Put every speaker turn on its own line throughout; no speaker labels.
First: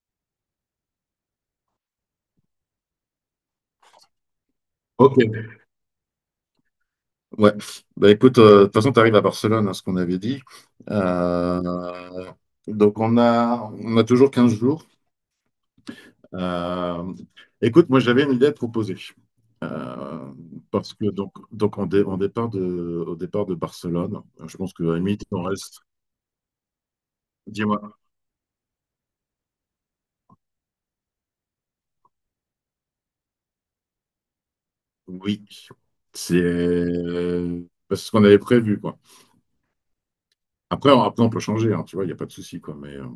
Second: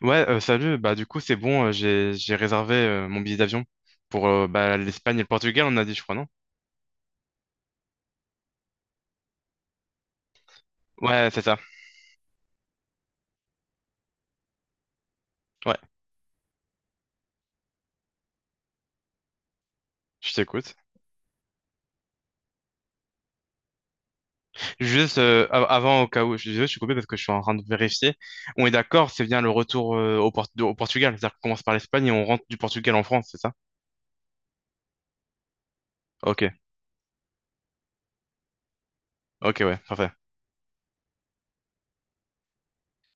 Ouais, salut. Bah, du coup, c'est bon. J'ai réservé mon billet d'avion pour bah, l'Espagne
Ok,
et le Portugal, on a dit, je crois, non?
ouais. Bah écoute, de toute façon, tu arrives à Barcelone, hein, ce qu'on avait dit.
Ouais, c'est ça.
Euh, donc on a toujours 15 jours.
Ouais,
Euh, Écoute, moi j'avais une idée à te proposer. Euh,
je t'écoute.
Parce que donc on, dé- on départ de, au départ de Barcelone. Je pense que à la
Juste
limite, on reste.
avant, au cas où, je suis coupé parce que je suis en train de
Dis-moi.
vérifier. On est d'accord, c'est bien le retour au Portugal. C'est-à-dire qu'on commence par l'Espagne et on rentre du Portugal en France, c'est ça?
Oui. C'est
Ok,
c'est ce qu'on avait prévu, quoi.
ok, ouais, parfait.
Après, on peut changer, hein, tu vois, il n'y a pas de souci, quoi. Mais, euh,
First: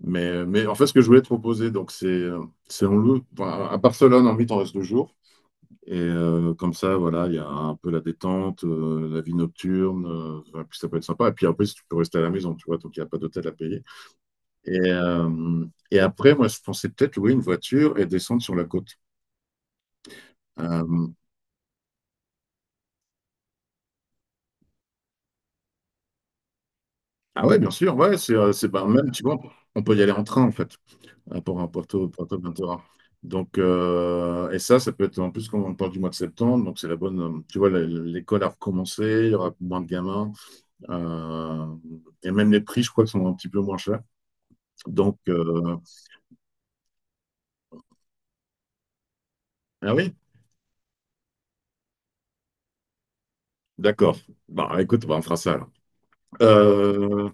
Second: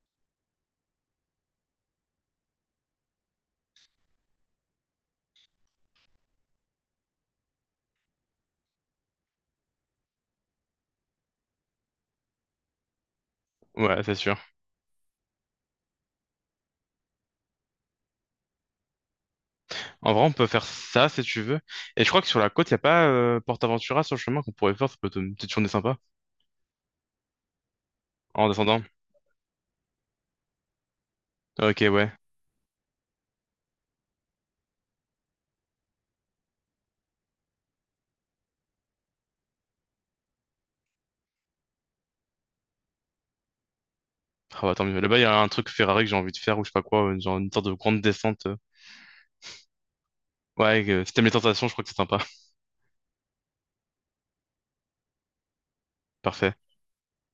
Mais, mais en fait, ce que je voulais te proposer, donc c'est on loue enfin, à Barcelone en vite, on reste 2 jours. Comme ça, voilà, il y a un peu la détente, la vie nocturne, enfin, puis ça peut être sympa. Et puis après, si tu peux rester à la maison, tu vois, donc il n'y a pas d'hôtel à payer.
Ouais, c'est sûr.
Et après, moi, je pensais peut-être louer une voiture et descendre sur la côte.
En vrai, on peut faire ça
Euh,
si tu veux. Et je crois que sur la côte, il n'y a pas PortAventura sur le chemin qu'on pourrait faire. Ça peut être une petite journée sympa
ah ouais, bien sûr, ouais,
en
c'est
descendant.
pas même, tu vois, on peut y aller en train en fait. Pour un
Ok, ouais.
Porto Ventura. Et ça peut être en plus quand on parle du mois de septembre, donc c'est la bonne. Tu vois, l'école a recommencé, il y aura moins de gamins, euh, et même les prix, je crois, sont un petit peu moins chers.
Ah bah tant mieux.
Donc,
Là-bas, il y a un truc
euh,
Ferrari que j'ai envie de faire ou je sais pas quoi, genre une sorte de grande descente.
ah oui,
Ouais, si t'aimes les tentations, je crois que c'est sympa.
d'accord. Bon, écoute, bah, on fera ça alors.
Parfait.
Euh,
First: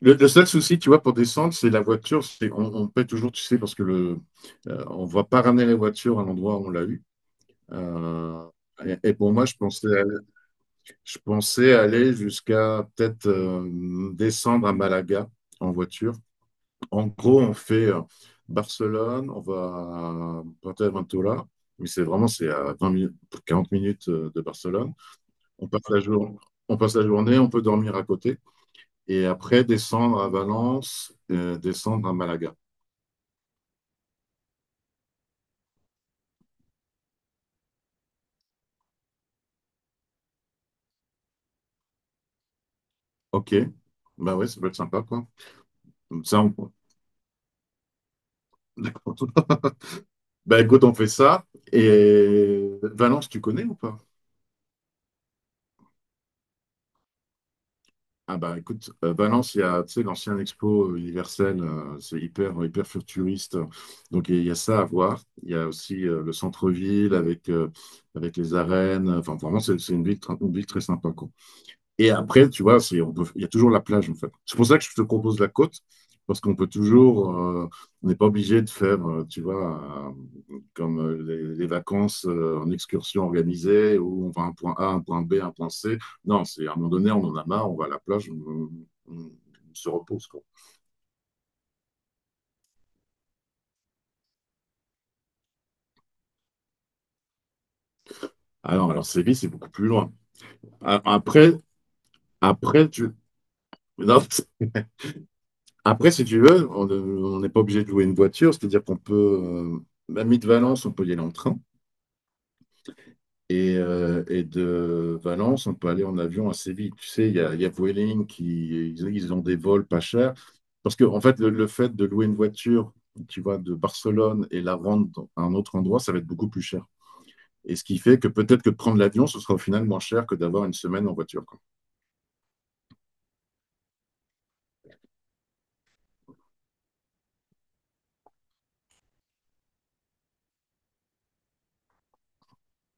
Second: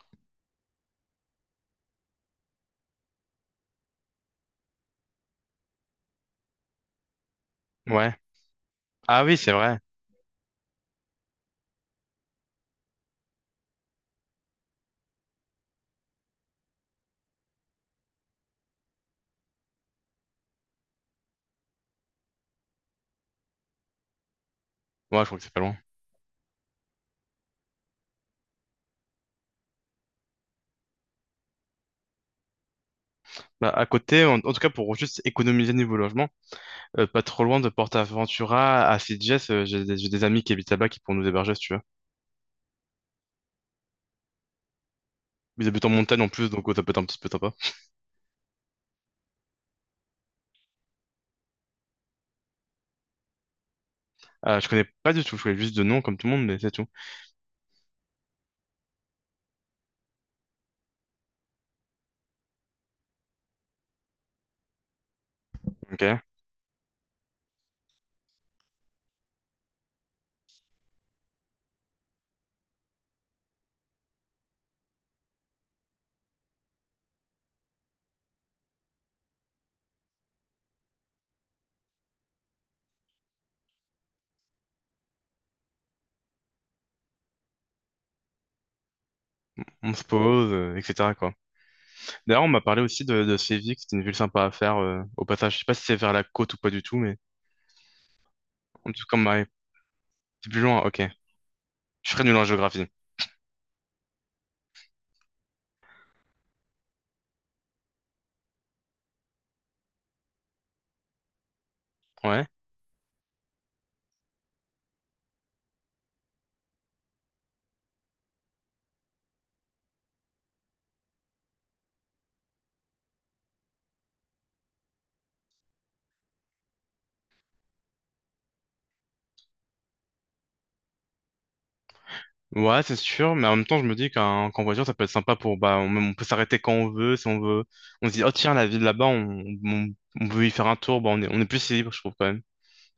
le seul souci, tu vois, pour descendre, c'est la voiture. On paie toujours, tu sais, parce que on ne va pas ramener la voiture à l'endroit où on l'a eu.
Ouais.
Euh, et
Ah
pour
oui,
moi,
c'est
je
vrai.
pensais Je pensais aller jusqu'à peut-être descendre à Malaga en voiture. En gros, on fait Barcelone, on va à Fuerteventura, mais c'est vraiment, c'est à 20 minutes, 40 minutes, de Barcelone.
Ouais, je crois que c'est pas
On
loin.
passe la jour- on passe la journée, on peut dormir à côté et après descendre à Valence, descendre à Malaga.
Bah, à côté, en tout cas pour juste économiser niveau logement, pas trop loin de PortAventura à Sitges, j'ai des amis qui habitent là-bas qui pourront nous héberger si tu veux.
Ok, bah ouais, ça peut être sympa, quoi.
Ils habitent en montagne
Comme
en
ça,
plus,
on...
donc ça peut être un petit peu sympa.
Bah écoute, on fait ça. Et Valence, tu connais ou pas?
Je connais pas du tout, je connais juste de nom comme tout le monde, mais c'est tout.
Ah bah écoute, Valence, il y a, tu sais, l'ancien Expo universel, c'est hyper, hyper futuriste. Donc il y a ça à voir. Il y a aussi
Ok.
le centre-ville avec les arènes. Enfin, vraiment, c'est une une ville très sympa, quoi. Et après, tu vois, il y a toujours la plage, en fait. C'est pour ça que je te propose la côte, parce qu'on peut toujours, on n'est pas obligé de faire, tu vois, comme les vacances en excursion organisée, où on va à un point A, un point B, un point C. Non, c'est à un moment donné, on en a marre, on va à la plage, on se
On se
repose, quoi.
pose, etc., quoi. D'ailleurs, on m'a parlé aussi de Séville, que c'était une ville sympa à faire au passage. Je sais pas si c'est vers la côte ou pas du tout, mais.
Ah non,
En tout
alors
cas,
Séville,
ouais,
c'est beaucoup plus loin.
c'est plus loin,
A-
ok.
Après,
Je serais nul en géographie.
après, tu... non, après, si tu veux, on n'est pas obligé de louer une voiture, c'est-à-dire qu'on peut, même de Valence, on peut y aller en train.
Ouais.
Et de Valence, on peut aller en avion assez vite. Tu sais, il y a Vueling ils ont des vols pas chers. Parce que, en fait, le fait de louer une voiture, tu vois, de Barcelone et la rendre dans un autre endroit, ça va être beaucoup plus cher. Et ce qui fait que peut-être que de prendre l'avion, ce sera au final moins cher que d'avoir une semaine en voiture, quoi.
Ouais, c'est sûr, mais en même temps, je me dis qu'en voiture, ça peut être sympa pour, bah, on peut s'arrêter quand on veut, si on veut. On se dit, oh tiens, la ville là-bas, on veut y faire un tour, bah, on est plus libre, je trouve, quand même,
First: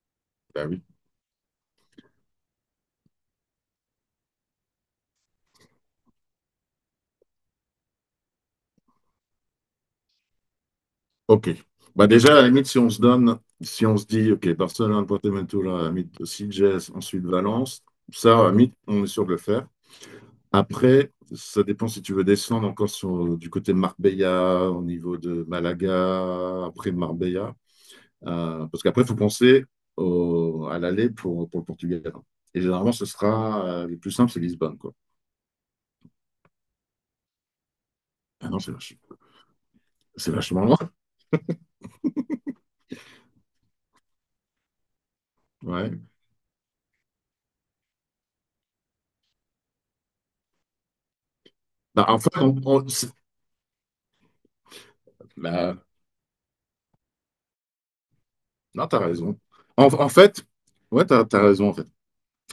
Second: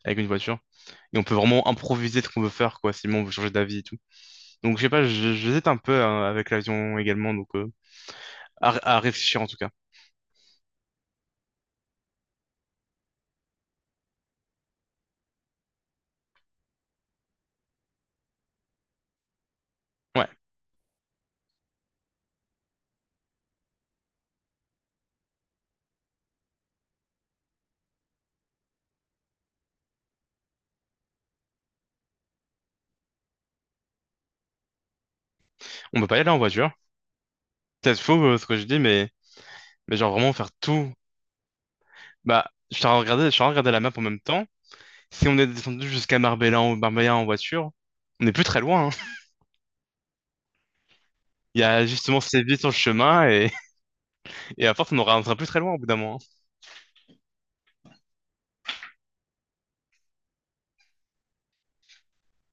avec une voiture.
Bah oui.
Et on peut vraiment improviser ce qu'on veut faire, quoi, si on veut changer d'avis et tout. Donc, je sais pas, j'hésite un peu avec l'avion également, donc, à réfléchir en tout cas.
OK. Bah déjà, à la limite, si on se dit, OK, Barcelone, Porto-Ventura, à la limite, Sitges, ensuite Valence, ça, à la limite, on est sûr de le faire.
Ouais.
Après, ça dépend si tu veux descendre encore sur, du côté de Marbella, au niveau de Malaga, après Marbella. Parce qu'après, il faut penser à l'aller pour le Portugal. Et généralement, le plus simple, c'est Lisbonne, quoi.
On peut pas y aller en voiture. Peut-être faux, ce
Ah
que
non,
je dis, mais, genre vraiment
c'est
faire
vachement loin.
tout. Bah, je suis en train de regarder la map en même temps. Si on est descendu
Ouais.
jusqu'à Marbella en voiture, on n'est plus très loin, hein. Il y a
Bah,
justement
en fait,
ces villes sur le chemin et, et à force, on sera plus très loin
bah,
au bout d'un moment.
Non, t'as raison. En fait, ouais, t'as raison, en fait.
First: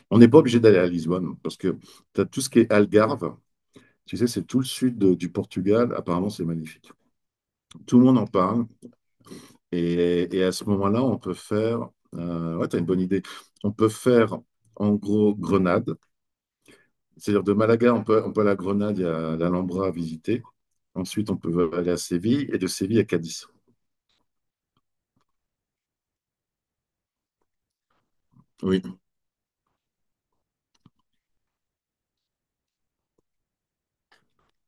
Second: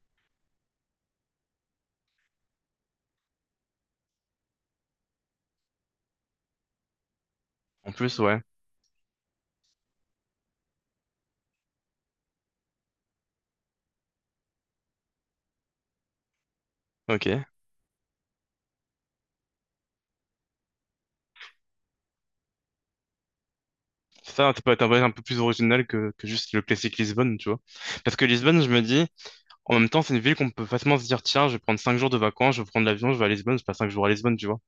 On n'est pas obligé d'aller à Lisbonne parce que t'as tout ce qui est Algarve. Tu sais, c'est tout le sud du Portugal. Apparemment, c'est magnifique.
En
Tout le monde
plus,
en
ouais.
parle. Et à ce moment-là, on peut faire. Ouais, t'as une bonne idée. On peut faire, en gros, Grenade.
Ok.
C'est-à-dire de Malaga, on peut aller à Grenade, il y a l'Alhambra à visiter. Ensuite, on peut aller à Séville et de Séville à Cadiz.
Ça peut être un voyage un peu plus original que juste le classique Lisbonne, tu vois. Parce que Lisbonne, je me
Oui,
dis, en même temps, c'est une ville qu'on peut facilement se dire, tiens, je vais prendre 5 jours de vacances, je vais prendre l'avion, je vais à Lisbonne, je passe 5 jours à Lisbonne, tu vois.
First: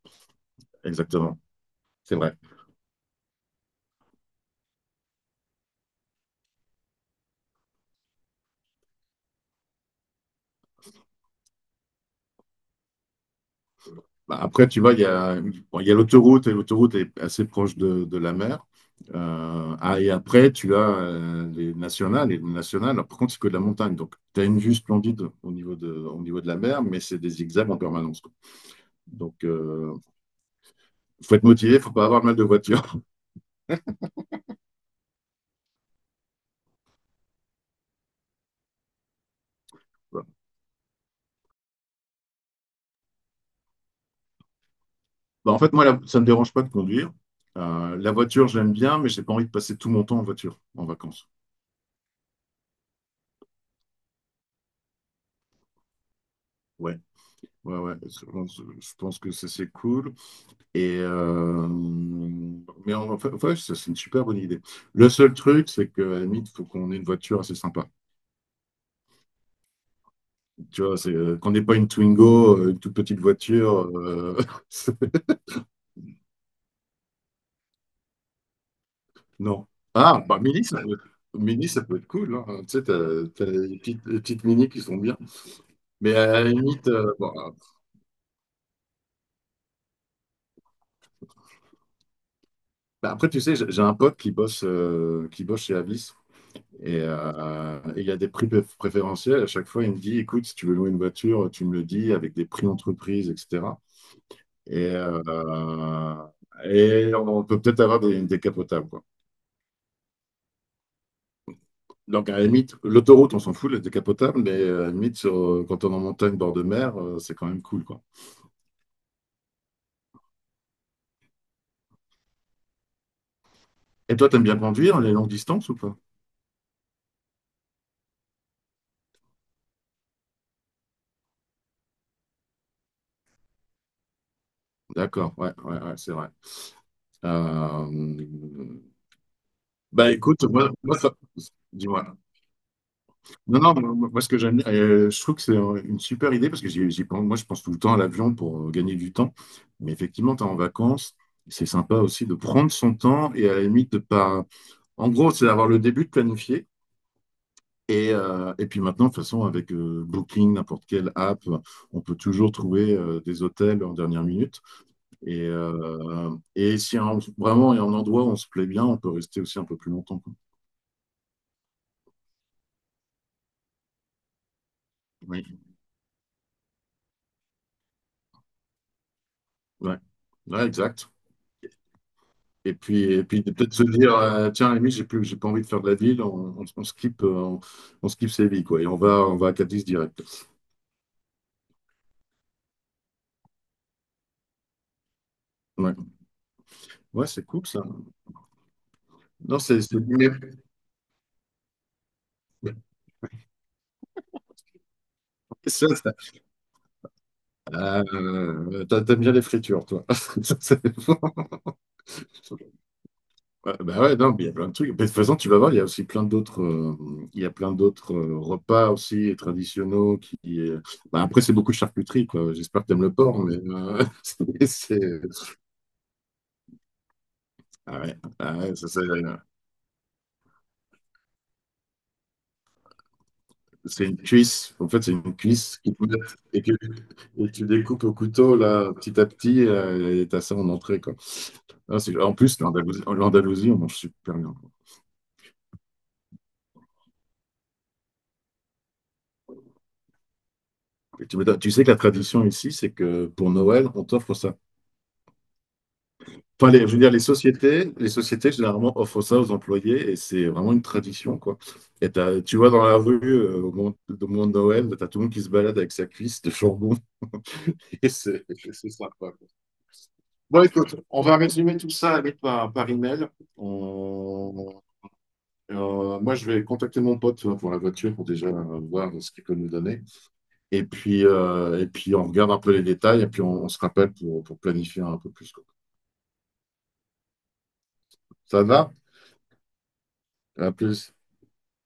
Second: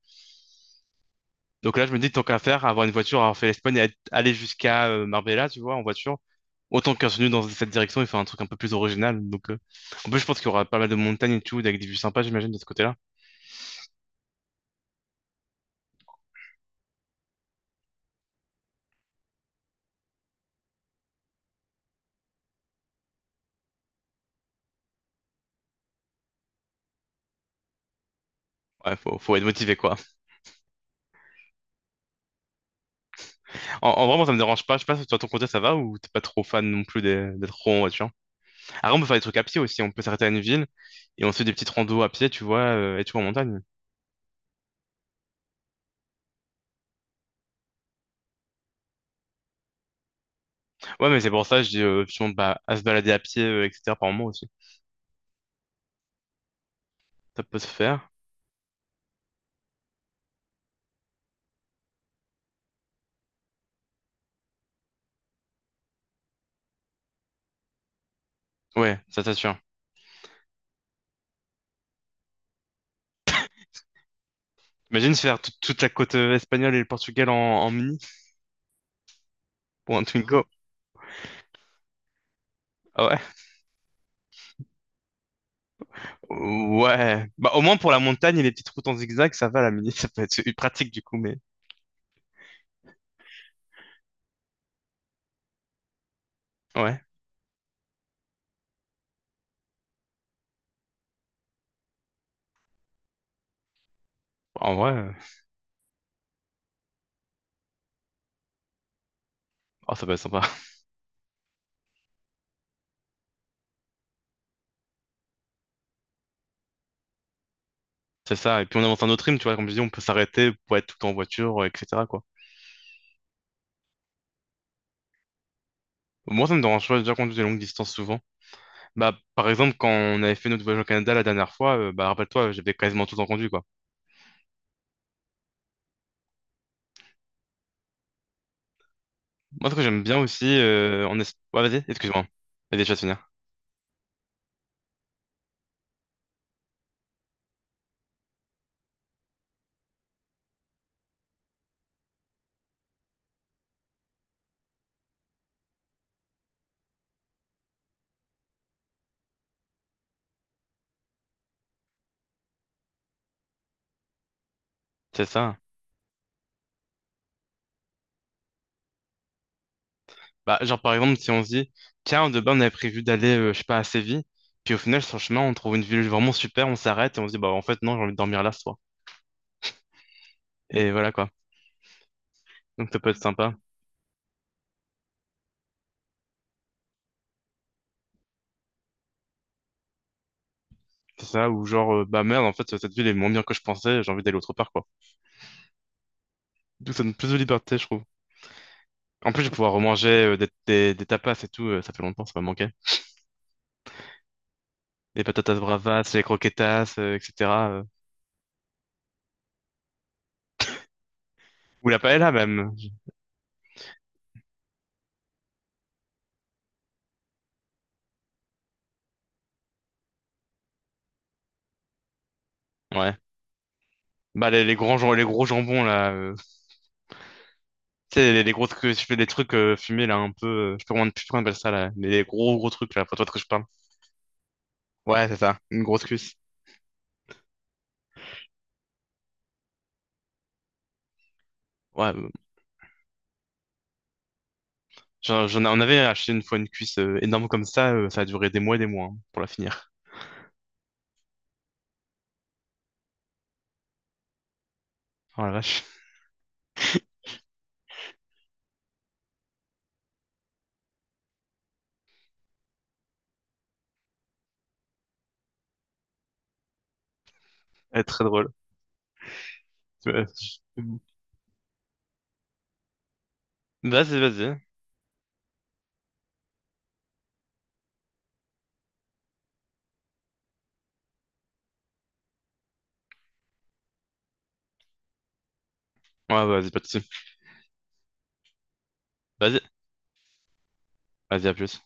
exactement.
Donc là, je me dis,
C'est
tant
vrai.
qu'à faire, avoir une voiture, avoir fait l'Espagne et aller jusqu'à Marbella, tu vois, en voiture, autant qu'un continue dans cette direction et faire un truc un peu plus original. Donc, en plus, je pense qu'il y aura pas mal de montagnes et tout, avec des vues sympas, j'imagine, de ce côté-là.
Bah, après, tu vois, il y a l'autoroute et l'autoroute est assez proche de la mer. Et après, tu as les nationales. Et les nationales, alors, par contre, c'est que de la montagne. Donc, tu as une vue splendide au niveau de la mer, mais c'est des zigzags en permanence, quoi.
Ouais, faut
Donc,
être
il
motivé, quoi.
faut être motivé, faut pas avoir mal de voiture.
En vrai, moi, ça me dérange pas. Je sais pas si toi, ton côté, ça va ou t'es pas trop fan non plus d'être trop en voiture. Après, on peut faire des trucs à pied aussi. On peut s'arrêter
Voilà.
à une ville et on se fait des petites randos à pied, tu vois, et tu vois, en montagne.
Bah, en fait, moi, ça me dérange pas de conduire. La voiture, j'aime bien, mais j'ai pas envie de passer tout mon temps en voiture, en
Ouais, mais
vacances.
c'est pour ça, je dis, justement, bah, à se balader à pied, etc., par moment aussi.
Ouais,
Ça peut se
ouais, ouais.
faire.
Je pense que ça, c'est cool. Et euh, mais en fait, ouais, c'est une super bonne idée. Le seul truc, c'est qu'à la limite, il faut qu'on ait une voiture assez sympa.
Ouais, ça t'assure.
Tu vois, c'est qu'on n'ait pas une Twingo, une toute petite voiture. C'est-
Imagine se faire toute la côte espagnole et le Portugal en mini
non.
pour un
Ah, bah
Twingo.
Mini, ça peut être cool, hein. Tu sais,
Ah ouais?
t'as les petites Mini qui sont bien. Mais à la limite,
Ouais.
bon,
Bah, au moins pour la montagne et les petites routes en zigzag, ça va la mini, ça peut être pratique du coup, mais
bah, après, tu sais, j'ai un pote qui bosse chez Avis. Et
ouais.
euh, et il y a des prix préférentiels. À chaque fois, il me dit, écoute, si tu veux louer une voiture, tu me le dis avec des prix entreprises, etc.
En
Et,
vrai,
euh, et on peut peut-être avoir des capotables, quoi.
oh, ça peut être sympa.
Donc, à la limite, l'autoroute, on s'en fout, les décapotables, mais à la limite, quand on est en montagne, bord de mer, c'est quand même cool, quoi.
C'est ça. Et puis on avance un autre rythme, tu vois, comme je dis, on peut s'arrêter pour être tout le temps en voiture, etc., quoi.
Et toi, t'aimes bien conduire les longues distances ou pas?
Moi, ça me dérange pas, j'ai déjà conduire des longues distances souvent. Bah, par exemple, quand on avait fait notre voyage au Canada la dernière fois, bah, rappelle-toi, j'avais quasiment tout le temps conduit, quoi.
D'accord, ouais, ouais, ouais, c'est vrai. Euh,
Moi, ce que j'aime
Bah
bien
écoute,
aussi,
moi ça...
ouais, vas-y,
Dis-moi.
excuse-moi. Vas-y, je vais te finir.
Non, non, ce que j'aime, je trouve que c'est une super idée parce que moi, je pense tout le temps à l'avion pour gagner du temps. Mais effectivement, tu es en vacances, c'est sympa aussi de prendre son temps et à la limite de pas. En gros, c'est d'avoir le début de planifier. Et puis maintenant, de toute façon, avec Booking, n'importe quelle app, on peut toujours trouver des hôtels en dernière minute.
C'est
Et,
ça.
euh, et si un- vraiment il y a un endroit où on se plaît bien, on peut rester aussi un peu plus longtemps, quoi.
Bah, genre, par exemple, si on se dit, tiens, de base, on avait prévu d'aller, je sais pas, à Séville, puis au final, sur le chemin, on
Oui,
trouve une ville vraiment super, on s'arrête et on se dit, bah, en fait, non, j'ai envie de dormir là ce soir.
ouais. Ouais,
Et
exact.
voilà, quoi.
Et
Donc, ça
puis,
peut être
et puis de
sympa.
peut-être se dire, tiens, à la limite, j'ai pas envie de faire de la ville, on skip Séville, quoi, et on va à Cadiz direct.
C'est ça, ou genre, bah, merde, en fait, cette ville est moins bien que je pensais, j'ai envie d'aller autre part, quoi.
Ouais,
Donc, ça donne
Ouais,
plus de
c'est cool,
liberté,
ça.
je trouve. En plus, je vais
Non,
pouvoir remanger des tapas et tout, ça fait longtemps, ça m'a manqué. Les patatas
ça,
bravas,
ça-
les croquetas, etc. euh.
t'aimes bien les fritures, toi. Ça, c'est bon.
Ou la paella, même.
Ouais, bah ouais, non, mais il y a plein de trucs. Mais de toute façon, tu vas voir, il y a plein d'autres repas aussi traditionnels qui. Bah, après, c'est beaucoup de charcuterie, quoi. J'espère que t'aimes le
Ouais.
porc, mais
Bah, les, les grands, jam- les gros jambons, là.
Ah ouais,
Tu sais, les
ah
gros
ouais, ça,
trucs,
c'est.
je fais des trucs fumés, là, un peu. Je sais pas comment on appelle ça, là. Les gros, gros trucs, là. Pour toi de quoi je parle.
C'est une cuisse. En fait, c'est
Ouais,
une
c'est ça.
cuisse
Une
qu'ils
grosse
te
cuisse.
mettent et et tu découpes au couteau là, petit à petit, et t'as ça en entrée, quoi. Ah,
Ouais,
en plus, l'Andalousie, on mange super bien.
on avait acheté une fois une cuisse énorme comme ça. Ça a duré des mois et des mois, hein, pour la finir.
Tu sais que la tradition ici, c'est que pour Noël, on t'offre ça.
Oh la vache.
Enfin, je veux dire, les sociétés généralement offrent ça aux employés et c'est vraiment une tradition, quoi. Tu vois dans la rue, au moment de Noël, t'as tout le monde qui se balade avec sa cuisse de chambon.
Elle est
Et
très
c'est
drôle.
c'est sympa, quoi.
Ouais.
Bon, écoute, on va résumer tout ça par email.
Vas-y, vas-y.
On- Moi, je vais contacter mon pote pour la voiture pour déjà voir ce qu'il peut nous donner. Et puis, on regarde un peu les détails et puis on se rappelle pour planifier un peu plus, quoi.
Ouais, vas-y, pas de soucis.
Ça va?
Vas-y,
À plus.
vas-y, à plus.